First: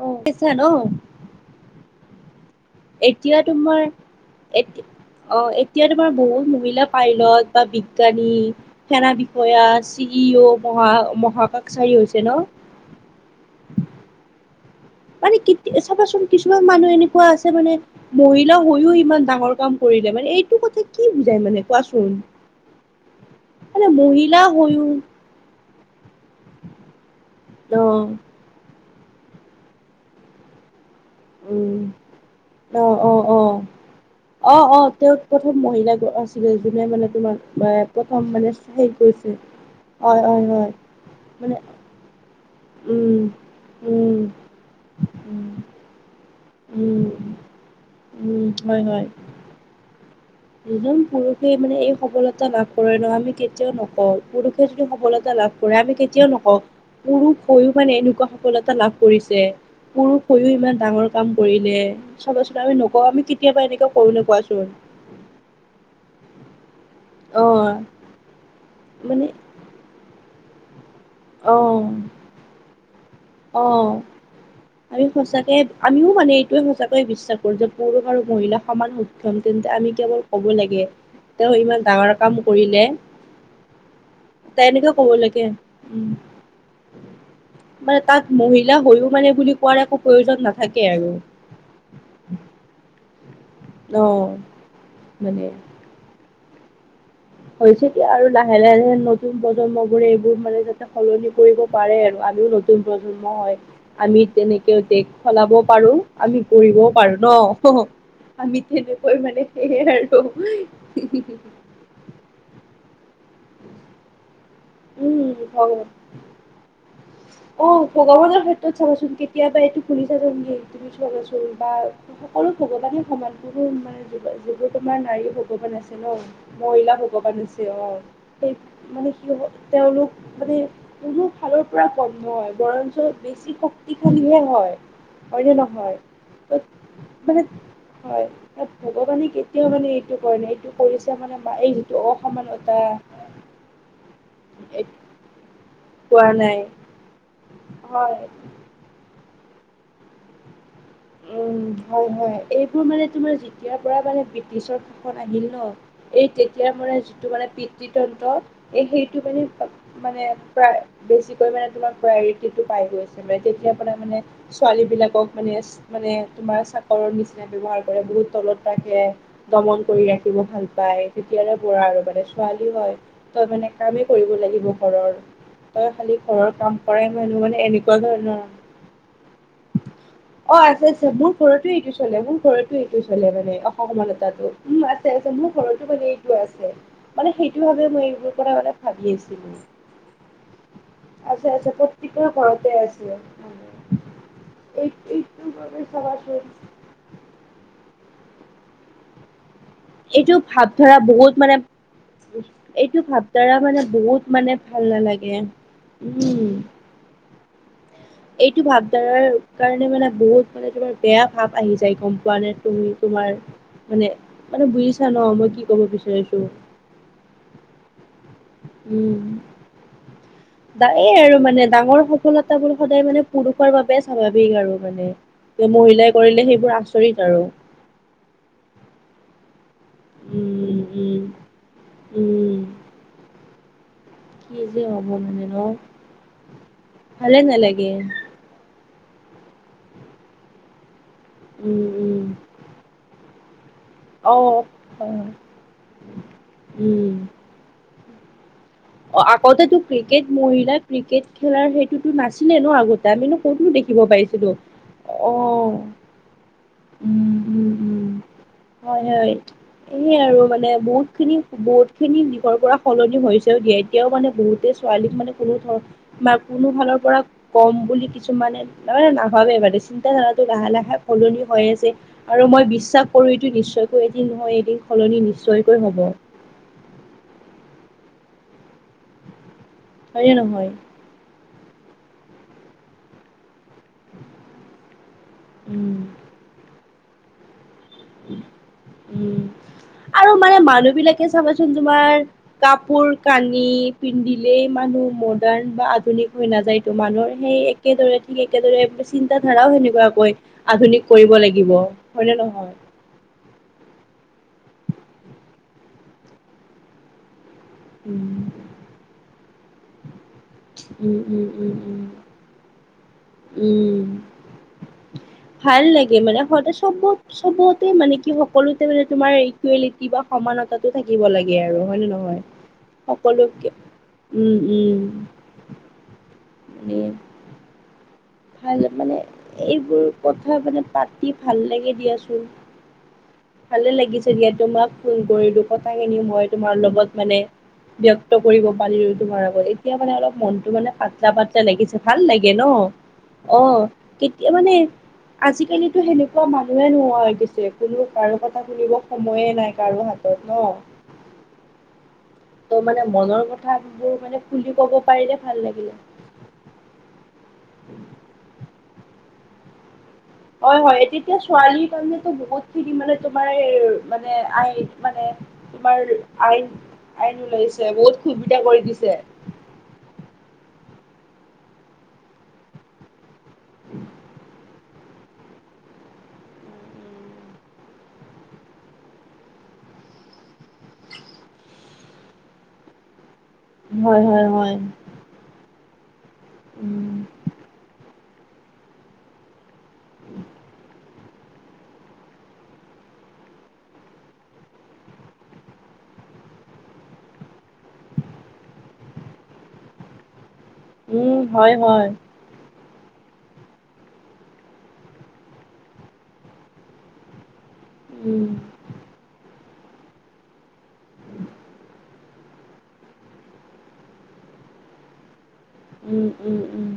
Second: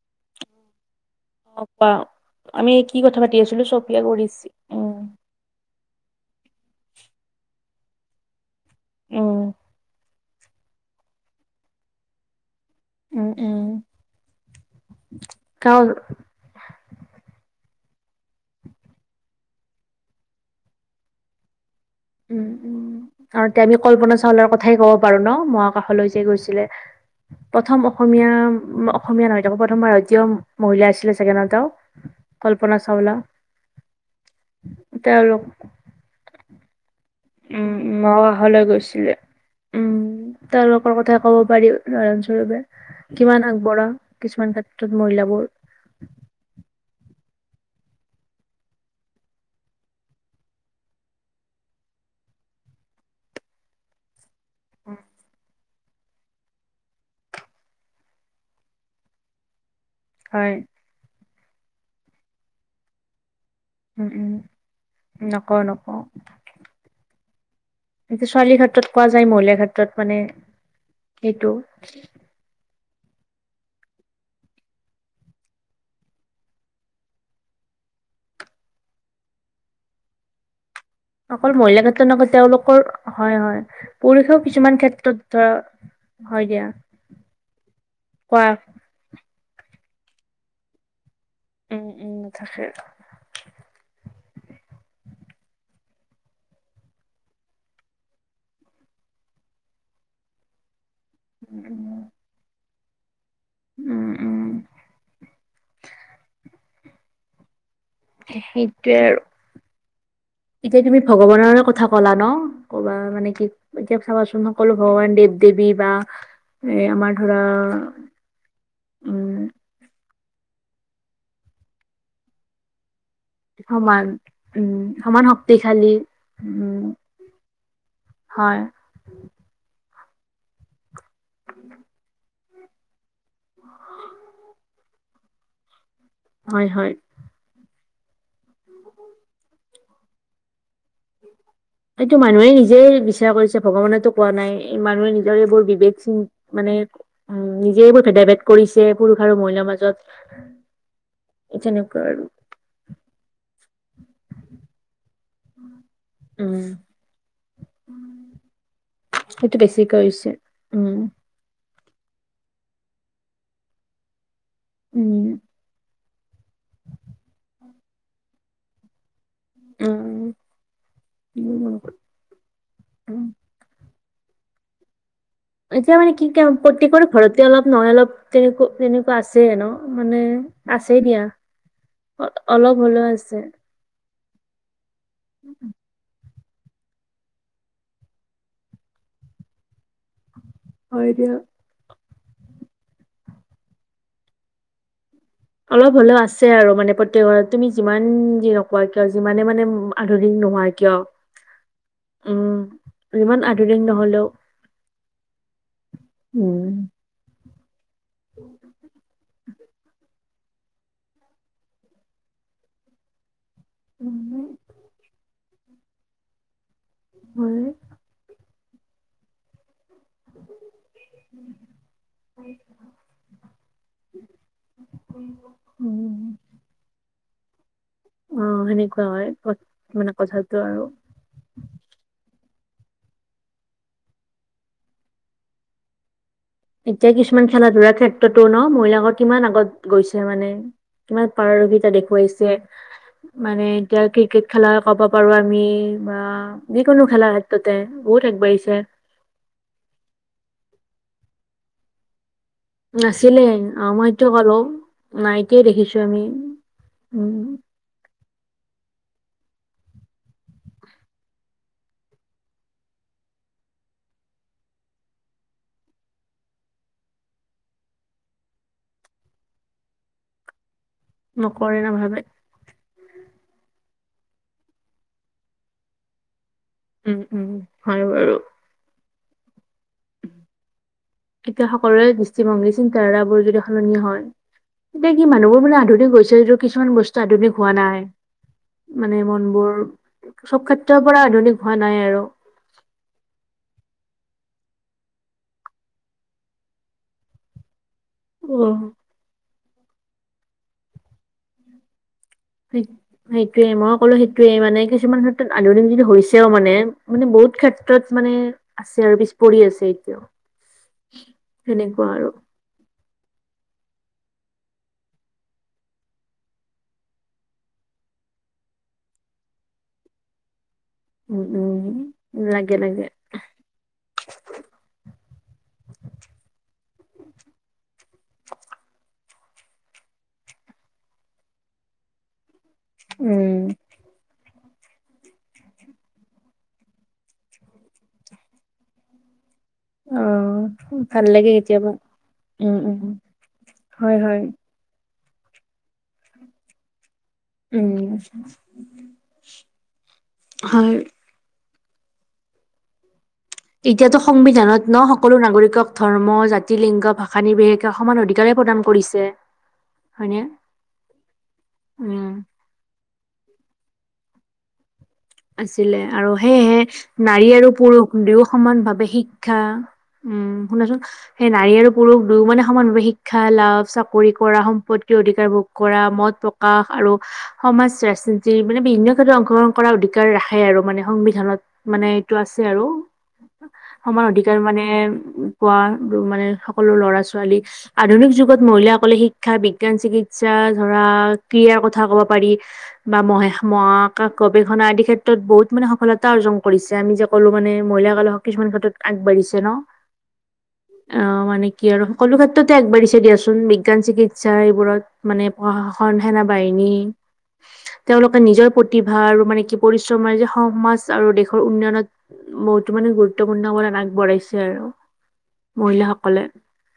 অ, কিছ ন অ কোৱা আমি কি কথা পাতি এতিয়া আছিলো তোমাৰ চফিয়া কৰিছে অ' উম এতিয়া ত তোমাৰ বহুত মহিলা পাইলট বা বিজ্ঞানী সেনা উম বিষয়া ই অ' মহা মহাকাশচাৰী হৈছে ন উম, উম। মানে কি কাৰণ চাবাচোন কিছুমান মানুহ এনে এনেকুৱা আছে মানে মহিলা হৈয়ও ইমান ডাঙৰ কাম কৰিলে মানে এইটো কথা কি বুজাই মানে কোৱাচোন উম, উম, তেন্তে মানে কল্পনা মহিলা চউলাৰ কথাই হৈও ক'ব পাৰো ন মক আকাশলৈ যে গৈছিলে অ প্ৰথম অসমীয়া অসমীয়া নহয়তো আকৌ প্ৰথম ভাৰতীয় মহিলা আছিলে ছেকেণ্ডতও উম কল্পনা চাওলা। অ-অ তেওঁত তেওঁলোক প্ৰথম মহিলা আছিলে যোনে মানে তোমাৰ উম, প্ৰথম মামা মানে ঘৰলৈ হেৰি গৈছিলে কৰিছে উম, হয় হয় হয় তেওঁলোকৰ কথা ক'ব মানে পাৰি। [unintelligible] উম কিমান আগবঢ়া উম কিছুমান ক্ষেত্ৰত মহিলাবোৰ উম উম, উম, হয়, হয়। যিজন পুৰুষে মানে এই সবলতা লাভ কৰে নহয় আমি কেতিয়াও নকওঁ পুৰুষ সেইটোই সফলতা লাভ। দয়ালো কেতিয়াও নকওঁক বহু পুৰুষ মানে এনেকুৱা সফলতা লাভ কৰিছে। পুৰুষ হৈও হয় ইমান ডাঙৰ কাম কৰিলে চাবা চোন আমি নকওঁ আমি কেতিয়াবা এনেকুৱা উম কৰো নে উম কোৱাচোন। নকওঁ অ', এয়া ছোৱালীৰ ক্ষেত্ৰত কোৱা মানে যায় মহিলাৰ ক্ষেত্ৰত মানে সেইটো অ অ', আমি সঁচাকয় আমিও মানে এইটোয়ে সঁচাকয়ে বিশ্বাস কৰো যে পুৰুষ আৰু মহিলা সমান সক্ষম তে আমি কেৱল ক'ব লাগে। তেওঁ অকল ইমান মহিলা ক্ষেত্ৰত ডাঙৰ নকয় কাম কৰিলে তেওঁলোকৰ হয় হয় পুৰুষেও ত কিছুমান এনেকে ক'ব ক্ষেত্ৰত লাগে ধৰা উম হয় দিয়া মানে তাত কোৱা মহিলা হৈও মানে বুলি কোৱাৰ একো প্ৰয়োজন নাথাকে আৰু উম-উম থাকে। অ, 'মানে হৈছে এতিয়া আৰু লাহে লাহে-লাহে নতুন প্ৰজন্ম বোৰে এইবোৰ মানে সলনি কৰিব পাৰে আৰু আলিও নতুন প্ৰ ন উম আমি উম তেনেকে দেশ খলাব পাৰো আমি কৰিবঢও পাৰো ন অ, আমি সেইটোৱে আৰু তেনেকৈ মানে সেয়ে আৰু খলা ন ক'বা মানে কি ক চাবাচোন ন সকলো ভগৱান দেৱ-দেৱী উম বা আমাৰ ধৰা অ, ' ভগৱানৰ ক্ষেত্ৰত চাবচোন উম কেতিয়াবা এইটো তুমি বা সকলো ভগৱানে সমানববোৰ মানে সমান য উম যিবোৰ তোমাৰ সমান নাৰী ভগৱান শক্তিশালী আছে ন উম মহিলা ভগৱান আছে অ হয় সমানে কি হব তেওঁলোক মানে কোনো ফালৰ পৰা কম নহয় বৰঞ্চ বেছি শক্তিশালীহে হয়- হয়নে নহয় ত হয় হয় মানে হয় তাত ভগৱানে কেতিয়াও মানে এইটো কৰে নাই এইটো কৰিছে মানে এই যিটো এইটো মানুহে অসমানতা নিজেই বিচাৰ কৰিছে ভগৱানো কোৱা নাই মানুহে নিজৰ এইবোৰ বেচি কোৱা নাই মানে উ নিজেই বোৰ হয় ভেদা-ভেদ কৰিছে পুৰুষ আৰু মহিলাৰ মাজত উম, তেনেকুৱা হয়, আৰু হয়, এইবোৰ মানে তোমাৰ যেতিয়াৰ পৰা মানে ব্ৰিটিছৰ আহিল ন এই উম তেতিয়া মানে, যিটো মানে, পিতৃ তন্ত্ৰ এই সেইটো মানে, বেছিকৈ মানে, হৈছে প্ৰায় উম বেছিকৈ মানে, তোমাৰ টো পাই গৈছে মানে, তেতিয়া পৰা মানে ছোৱালী উম বিলাকক মানে মানে, তোমাৰ চাকৰৰ নিচিনা ব্যৱহাৰ কৰে, বহুত তলত ৰাখে দমন কৰি ৰাখিব উম ভাল পায়, তেতিয়াৰে পৰা আৰু মানে, ছোৱালী হয় উম তই মানে কাম কৰিব লাগিব ঘৰৰ তই এতিয়া খালি মানে কি ক ঘৰৰ কাম কৰাই প্ৰত্যেকৰে মানুহ ঘৰতে মানে অলপ নহয় এনেকুৱা অলপ ধৰণৰ তেনেকা তেনেকুৱা আছে ন মানে অ আছে আছে মোৰ ঘৰতো এইটো চলে মোৰ অলপ ঘৰতো এইটো হ'লেও চলে আছে মানে অসমানতাটো উ আছে আছে মোৰ, মানে, এইটো আছে মানে, সেইটো ভাবে মই এইবোৰ কথা মানে, ভাবি আছিলো হয় দিয়া আছে আছে কত [unintelligible] ঘৰতে আছে বাবে অলপ হলেও চাবাচোন আছে আৰু মানে, প্ৰত্যেকৰে তুমি যিমান যি নকোৱা কিয় যিমানে মানে, আধুনিক এইটো নোহোৱা ভাৱ কিয় ধৰা বহুত মানে উম, এইটো যিমান ভাৱধাৰা আধুনিক মানে, নহ'লেও বহুত মানে, ভাল নালাগে উম, উম। এইটো ভাৱধাৰাৰ কাৰণে মানে, বহুত মানে, তোমাৰ বেয়া ভাৱ আহি যায় গম পোৱা নে তুমি তোমাৰ মানে, মানে বুজিছা নে মই কি কব বিচাৰিছো হয়। উম। আৰু মানে, ডাঙৰ সফলতাবোৰ সদায় মানে পুৰুষৰ বাবে স্বাভাৱিক আৰু মানে, মহিলাই উম। কৰিলে সেইবোৰ আচৰিত আৰু। অ', সেনেকুৱা হয়, ক- মানে কথাটো উম আৰু। উম উম। কি যে হ'ব ন'। এতিয়া ভালে কিছুমান খেলা নালাগে ধূলাৰ ক্ষেত্ৰতো ন' মহিলাকৰ কিমান আগত গৈছে মানে। কিমান উম পাৰদৰ্শিতা উম দেখুৱাইছে মানে এতিয়া অ ক্ৰিকেট খেলা ক'ব হয়। পাৰো আমি বা যিকোনো উম। খেলা ক্ষেত্ৰতে বহুত আগবাঢ়িছে। আগতেতো ক্ৰিকেট মহিলা ক্ৰিকেট খেলাৰ সেইটোতো নাছিল নাছিলে অ' মই সটো কলো অ নাইকিয়াই দেখিছো আমি। উম। হয় হয় এইয়ে আৰু মানে বহুত খিনি বহুত খিনি দিশৰ পৰা সলনি হৈ হৈছে। দিয়ে এতিয়াও মানে বহুতে ছোৱালীক মানে কোনো ধৰ কোনো ফালৰ পৰা কম বুলি কিছুমান মানে নাভাবে মানে চিন্তা ধাৰাটো লাহে লাহে সলনি হৈ নকৰে আছে নাভাবে আৰু মই বিশ্বাস সৰুটো নিশ্চয়কৈ এদিন নহয় এদিন সলনি নিশ্চয়কৈ হ'ব। উম, উম, হয় বাৰু। হয় নে নহয়। কেতিয়া সকলোৰে দৃষ্টিভংগী চিন্তাধাৰাবোৰ যদি সলনি হয়। এতিয়া কি মানুহবোৰ মানে উম আধুনিক গৈছে যিটো কিছুমান বস্তু আধুনিক হোৱা নাই। মানে উম মনবোৰ আৰু মানে চব মানুহ ক্ষেত্ৰৰ পৰা বিলাকে আধুনিক চাবাচোন হোৱা নাই তোমাৰ আৰু কাপোৰ কানি পিন্ধি এই মানুহ মডাৰ্ণ বা আধুনিক হৈ নাযায় তো মানুহৰ সেই এক একেদৰে ঠিক অ একেদৰে চিন্তা ধাৰাও সেনেকুৱাকৈ আধুনিক কৰিব লাগিব। হয়নে নহয়। সেই সেইটোয়ে মই কলো সেইটোয়ে মানে কিছুমান ক্ষেত্ৰত আধুনিক যদি হৈছেও মানে মানে বহুত বহত ক্ষেত্ৰত মানে উম, আছে আৰু পিছ পৰিৰি আছে এতিয়াও। উম, উম, উম, উম। সেনেকুৱা আৰু উম। ভাল লাগে মানে স চ'ব চবতে মানে কি সকলোতে মানে তোমাৰ ইকুৱেলিটি বা সমানতা থাকিব উম লাগে আৰু হয় নে নহয়। উম লাগে লাগে সকলোকে উম, উম। উম। ভাল মানে এইবোৰ কথা মানে পাতি ভাল লাগে দিয়াচোন। উম ভালে লাগিছে দিয়া তোমাক ফোন কৰিলো কথা কিনি মই তোমাৰ লগত মানে ব্যয়ক্ত কৰিব পাৰিলো তোমাৰ আগত। এতিয়া মানে অ অলপ মনতটো মানে ভাল পাতলা লাগে পাতলা কেতিয়াবা লাগিছে ভাল লাগে ন'। উম উম অ' হয় হয় কেতিয়া মানে আজিকালি সেনেকুৱা মানুহে নোহ হৈ গৈছে উম কোনো আৰু কথা শুনিব সময়ে নাই কাৰো হাতত হয় ন'। ত' মানে মনৰ কথাবোৰ এতিয়াতো মানে খুলি সংবিধানত ক'ব ন' পাৰিলে সকলো ভাল লাগিলে। নাগৰিকক ধৰ্ম জাতি লিংগ ভাষা নিৰ্বেষে সমান অধিকাৰ প্ৰদান কৰিছে। হয়নে? হয় হয় তেতিয়া ছোৱালীৰ উম কাৰণেতো বহুত খিনি মানে তোমাৰ মানে আহ মানে তোমাৰ আছিলে আৰু আইন সেয়েহে আইন নাৰী আৰু ওলাইছে পুৰুষ বহুত দুও সুবিধা সমান কৰি ভাৱে দিছে। শিক্ষা উম, শুনাচোন সেই নাৰী আৰু পুৰুষ দুয়ো মানে সমানভাৱে শিক্ষা লাভ চাকৰি কৰা সম্পত অধিকাৰ ভোগ কৰা মত প্ৰকাশ আৰু সমাজ ৰাজনীতি মানে বিভিন্ন ক্ষেত্ৰত অংশগ্ৰহণ কৰা অ ৰাখে আৰু মানে সংবিধানত মানে এইটো আছে আৰু। হয় সমান হয় অধিকাৰ হয় মানে পোৱা মানে সকলো উম ল'ৰা ছোৱালী আধুনিক যুগ মহাসকলে শিক্ষা বিজ্ঞান চিকিৎসা ধৰা ক্ৰীৰ কথা কব পাৰি বা ম গৱেষণা আদি ক্ষেত্ৰত বহুত মানে সফলতা অৰ্জন কৰিছে আমি যে ক'লো মানে মহিলাকালক কিছুমান ক্ষেত্ৰত আগবাঢ়িছে ন'। উম অ' মানে হয় কি আৰু হয় সকলো ক্ষেত্ৰত আগবাঢ়িছে দিয়াচোন, বিজ্ঞান চিকিৎসা এইবোৰত মানে প্ৰশাসন সেনা বাহিনী তেওঁলোকে উম নিজৰ প্ৰতিভা আৰু মানে কি পৰিশ্ৰম কৰে যে সমাজ আৰু দেশৰ উন্নয়নত। বহুতো মানে গুৰুত্বপূৰ্ণ আগবঢ়াইছে আৰু। উম মহিলাসকলে। উম উম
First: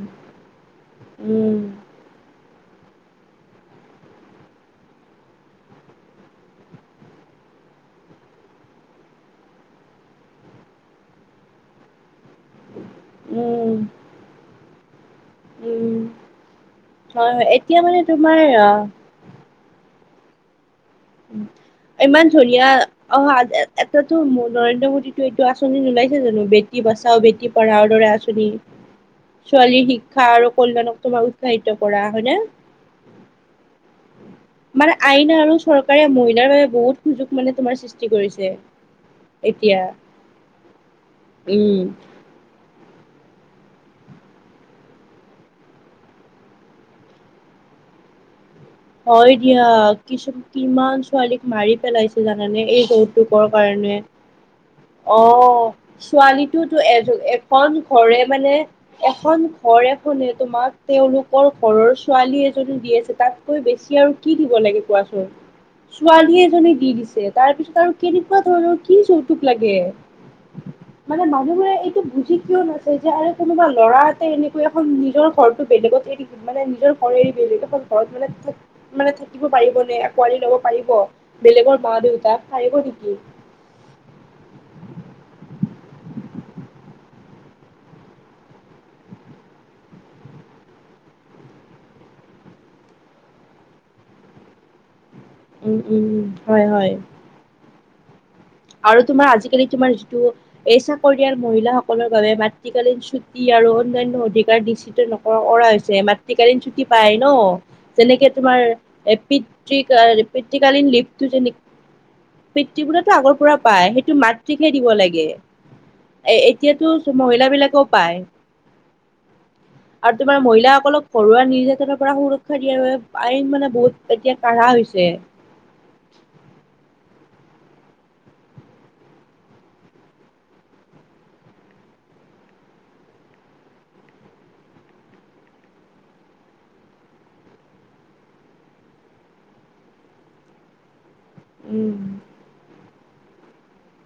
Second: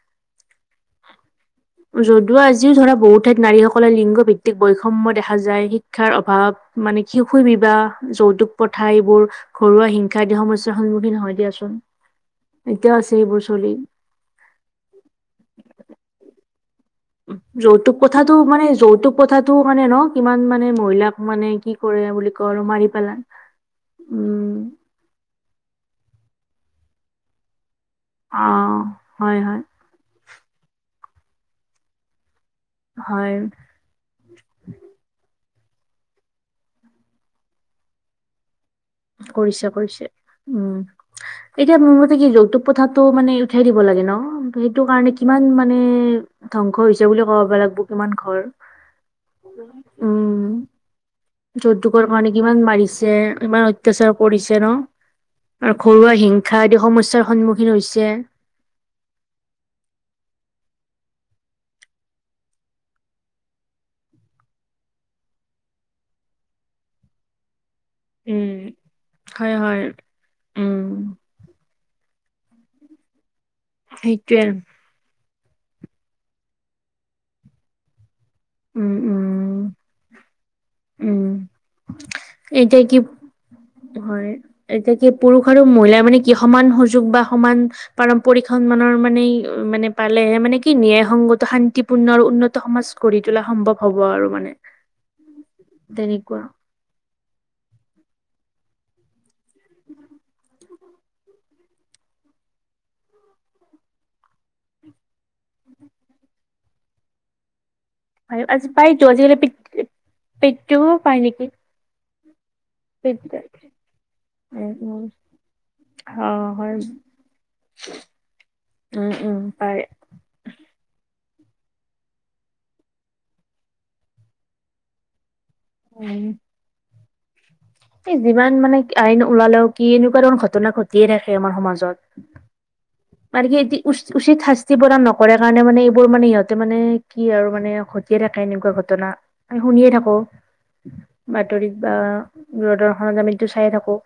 উম যদিও আজি যিও ধৰা বহুত ঠাইত নাৰীসকলে লিংগ ভিত্তিক বৈষম্য দেখা যায়। শিক্ষাৰ অভাৱ মানে শিশু বা যৌতুক প্ৰথা এইবোৰ ঘৰুৱা হিংসা আদি সমস্যাৰ সন্মুখীন হয় দিয়াচোন। [inaudible] এতিয়াও আছে সেইবোৰ উম চলি। উম। হয় হয় এতিয়া যৌতুক মানে প্ৰথাটো তোমাৰ মানে আহ যৌতুক প্ৰথাটো মানে ন' কিমান মানে মহিলাক মানে কি কৰে বুলি ইমান কয় আৰু ধুনীয়া মাৰি পেলাই অ' এটাতো উম নৰেন্দ্ৰ মোডীটো এইটো আঁচনি ওলাইছে জানো বেটি বচাও বেটি পঢ়া দৰে অ আঁচনি, হয় হয় ছোৱালীৰ শিক্ষা আৰু কল্যাণক তোমাক উৎসাহিত কৰা হয়নে? হয়। মানে আইন আৰু চৰকাৰে মহিলাৰ বাবে বহুত সুযোগ মানে তোমাৰ সৃষ্টি কৰিছে। কৰিছে এতিয়া কৰিছে উম। এতিয়া উম মোৰ মতে কি যৌতক প্ৰথা মানে উঠাই দিব লাগে ন' সেইটো কাৰণে কিমান মানে ধ্বংস হৈছে বুলি ক'ব লাগিব। কিমান ঘৰ হয় দিয়া। কিছু উম কিমান ছোৱালীক মাৰি পেলাইছে জানানে এই দৌতুকৰ কাৰণে। পেচাৰ পৰিছে ন'? অ' আৰু ঘৰুৱা হিংসা আদি ছোৱালীটোতো সমস্যাৰ সন্মুখীন এযে-এখন হৈছে ঘৰে মানে এখন ঘৰে হোনে তোমাক তেওঁলোকৰ ঘৰৰ ছোৱালী এজনী দি আছে তাক তাতকৈ বেছি আৰু কি দিব লাগে কোৱাচোন? ছোৱালী এজনে দি দিছে তাৰ পিছত আৰু কেনেকুৱা উম ধৰণৰ কি যৌতুক হয় লাগে, হয় উম মানে মানুহবোৰে এইটো ঠিক কিয় নাছে যে আৰু কোনোবা ল'ৰাতে সেইটোৱে এনেকৈ এখন নিজৰ ঘৰটো বেলেগত এৰি মানে নিজৰ ঘৰ এৰি বেলেগ এখন ঘৰত মানে উম মানে থাকিব পাৰিব উম নে। আঁকোৱালি ল'ব পাৰিব, উম বেলেগৰ মা দেউতাক পাৰিব এতিয়া কি নেকি? হয়। এতিয়া কি পুৰুষৰো মহিলাই মানে কি সমান সুযোগ বা সমান পাৰম্পৰিক সন্মানৰ মানে মানে পালেহে মানে কি কিনিয়ে সংগত শান্তিপূৰ্ণ আৰু উন্নত সমাজ গঢ়ি তোলা সম্ভৱ হ'ব আৰু মানে। উম, উম, উম, তেনেকুৱা হয় হয়। আৰু তোমাৰ আজিকালি তোমাৰ যিটো এই চাকৰিয়াল মহিলাসকলৰ বাবে মাতৃকালীন ছুটি আৰু অন্যয়ান্য অধিকাৰ নিশ্চিত নকৰা কা হৈছে, মাতৃকালীন ছুটী পাই ন'। যেনেকে তোমাৰ আজি পাইতো আজিকালি পেটটোও পিতৃ-পিতৃকালীন পায় লিপটো নেকি যেনে পিতৃবোৰেটো আগৰ পৰা পায়, সেইটো মাতৃকহে উম দিব উম লাগে। এ, অ হয় এতিয়াতো মহিলাবিলাকেও পায়। উম উম পাৰে আৰু তোমাৰ মহিলাাসকলক ঘৰুৱা নিৰ্যাতনৰ পৰা সুৰক্ষা দিয়াৰ বাবে আইন মানে বহুত এতিয়া কাঢ়া হৈছে। উম। এই যিমান মানে আইন ওলালেও কি এনেকুৱা ধৰণৰ ঘটনা ঘটিয়ে থাকে আমাৰ সমাজত। মানে কি এ, উচ-উচিত শাস্তি প্ৰদান নকৰে কাৰণে মানে এইবোৰ মানে ইহঁতে মানে কি আৰু মানে ঘটিয়ে থাকে এনেকুৱা ঘটনা শুনিয়ে থাকোঁ। [inaudible] বাতৰিত বা উম ৰদৰ্শনত আমিটো চায়ে থাকোঁ।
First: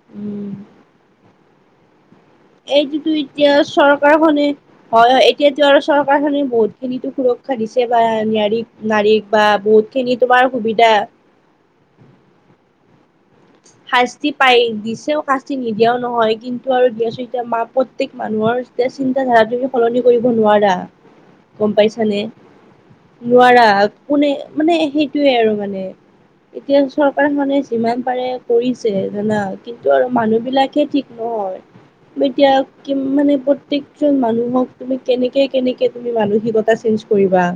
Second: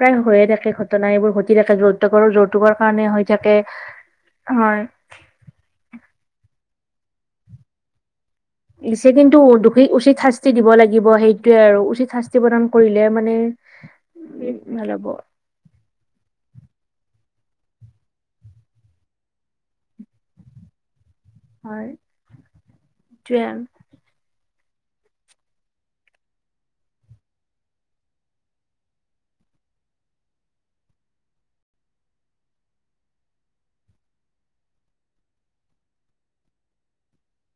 প্ৰায় হৈয়ে উম থাকে ঘটনা এইবোৰ ঘটি থাকে ৰ'ত এইটোতো এতিয়া চৰকাৰখনে হয় এতিয়াতো আৰু চৰকাৰখনে বহুত খিনিতো সুৰক্ষা দিছে বা ন্যায় দিছে কিন্তু দোষীক উচিত শাস্তি দিব সুবিধা লাগিব সেইটোয়ে আৰু উচিত শাস্তি প্ৰদান কৰিলে মানে শাস্তি উম পায়েই। ভাল হ'ব দিছেও শাস্তি নিদিয়াও নহয় কিন্তু। আৰু দি আছো এতিয়া মা প্ৰতক মানুহৰ এতিয়া চিন্ত ধাৰা তুমি সলনি কৰিব নোৱাৰা গম হয় পাইছানে সেইটোৱে আৰু নোৱাৰা কোনে মানে, সেইটোয়ে আৰু মানে, এতিয়া চৰকাৰ মানে যিমান একেবাৰে কৰিছে জানা কিন্তু আৰু মানুহ বিলাকে ঠিক নহয় এতিয়া কি মানে, প্ৰত্যেকজন মানুহক তুমি কেনেকে কেনেকে তুমি মানসিকতা কৰিবা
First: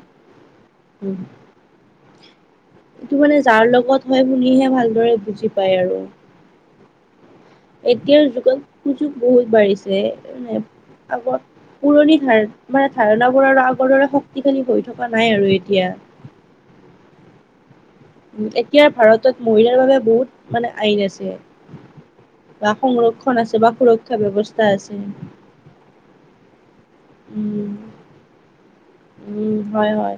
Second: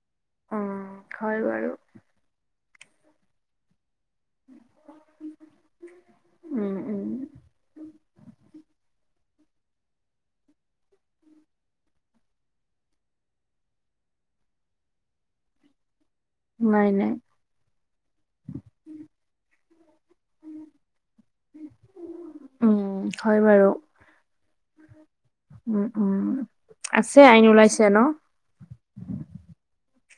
অ', হয় বাৰু এইটো মানে, যাৰ লগত হয় শুনিহে ভালদৰে বুজি পায় আৰু উম উম এতিয়াৰ যুগতু বহুত বাঢ়িছে আগৰ পুৰণি ধাৰ মানে, ধাৰণাবোৰ আৰু আগৰ দৰে শক্তিশালী হৈ থকা নাই আৰু এতিয়া নাই, নাই, এতিয়া, ভাৰতত মহিলাৰ বাবে বহুত মানে, আইন আছে বা উম হয় সংৰক্ষণ আছে বাৰু বা সুৰক্ষা ব্যৱস্থা আছে উম, উম, আছে আইন উম ওলাইছে ন- উম, হয়, হয়,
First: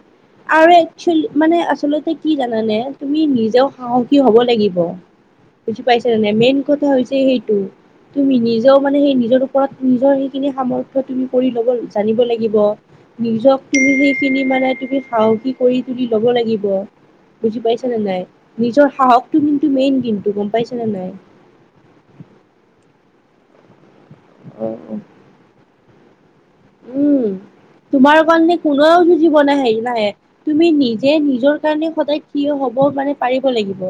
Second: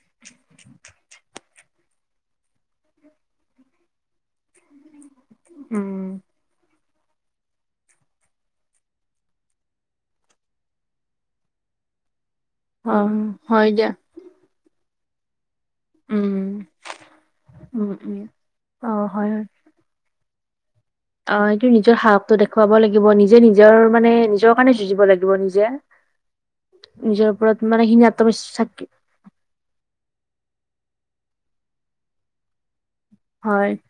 আৰু একচ মানে আচলতে কি জানানে তুমি নিজেও সাহসী হব লাগিব বুজি উম, পাইছো জানে মেইন কথা হৈছে সেইটো তুমি নিজেও মানে, সেই নিজৰ ওপৰত নিজৰ সেইখিনি সামৰ্থয় তুমি কৰি ল'ব জানিব লাগিব অ', নিজ হয় দিয়া। তুমি সেইখিনি মানে, তুমিাহসিক কৰি তুলি ল'ব লাগিব উম, বুজি পাইছ উম, নে নাই উম। নিজৰ অ', হয়, সাহসটো হয়। কিন্তু মেইন কিন্তু গম পাইছানে নাই অ', ইটো নিজৰ সাহসটো দেখুৱাব লাগিব নিজে নিজৰ মানে নিজৰ অ কাৰণে অ যুঁজিব লাগিব নিজে নিজৰ উম ওপৰত মানে সীন তোমাৰ কাৰণে আত্মবিশ্বাস। কোনেও যুঁজিব ন হেৰি নাহে তুমি নিজ যে নিজৰ কাৰণে সদায় থিয় হব মানে, পাৰিব হয়, লাগিব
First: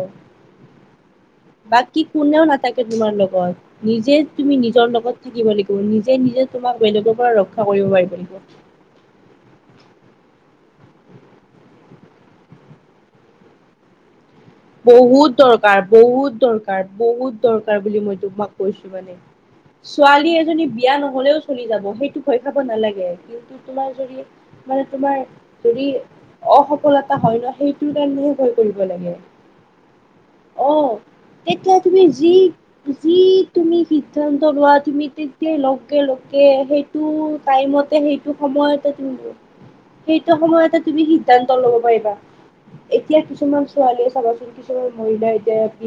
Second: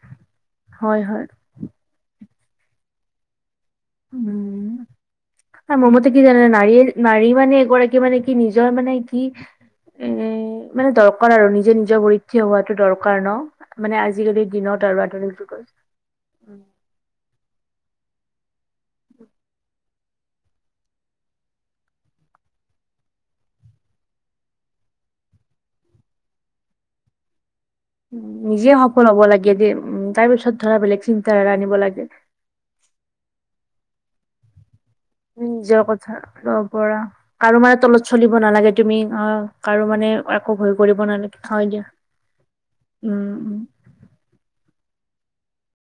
হয়, হয়। বাকী কোনেও না তাকে তোমাৰ লগত নিজে তুমি উম, নিজৰ লগত থাকিব আৰু লাগিব মোৰ মতে নিজে কি জানা নিজে তোমাক নাৰীয়ে বেলেগৰ নাৰী পৰা মানে ৰক্ষা কৰিব এগৰাকী পাৰিব মানে কি লাগিব নিজৰ মানে, কি- এ মানে দৰকাৰ আৰু নিজে নিজৰ ভৰিত থিয় হোৱাতটো দৰকাৰ ন মানে, আজিকালি বহুত দৰকাৰ, বহুত উম, দৰকাৰ, বহুত দৰকাৰ বুলি মই, তোমাক কৈছো মানে ছোৱালী এজনী বিয়া নহলেও চলি যাব, সেইটো ভয় খাব নালাগে কিন্তু তোমাৰ জদি মানে, তোমাৰ যদি অসফলতা হয় ন সেইটো কাৰণে ভয় নিজে কৰিব সফল লাগে হ'ব যে, উম, তাৰ পিছত ধৰা অ', বেলেগ চিন্তাধাৰা আনিব তুমি লাগে। যি যি তুমি [unintelligible] তুমিতে তুমি দে নিজৰ লগে কথা লগে ল'ব পৰা সেইটো কাৰো মানে টাইমতে তলত সেইটো চলিব নালাগে সময়তে তুমি অ কাৰো মানে সেইটো একো ভয় সময়তে কৰিব তুমি নালাগে সিদ্ধান্ত হয় লব দিয়া পাৰিবা উম এতিয়া উম কিছুমান ছোৱালীয়ে চাবাচোন মহিলা এতিয়া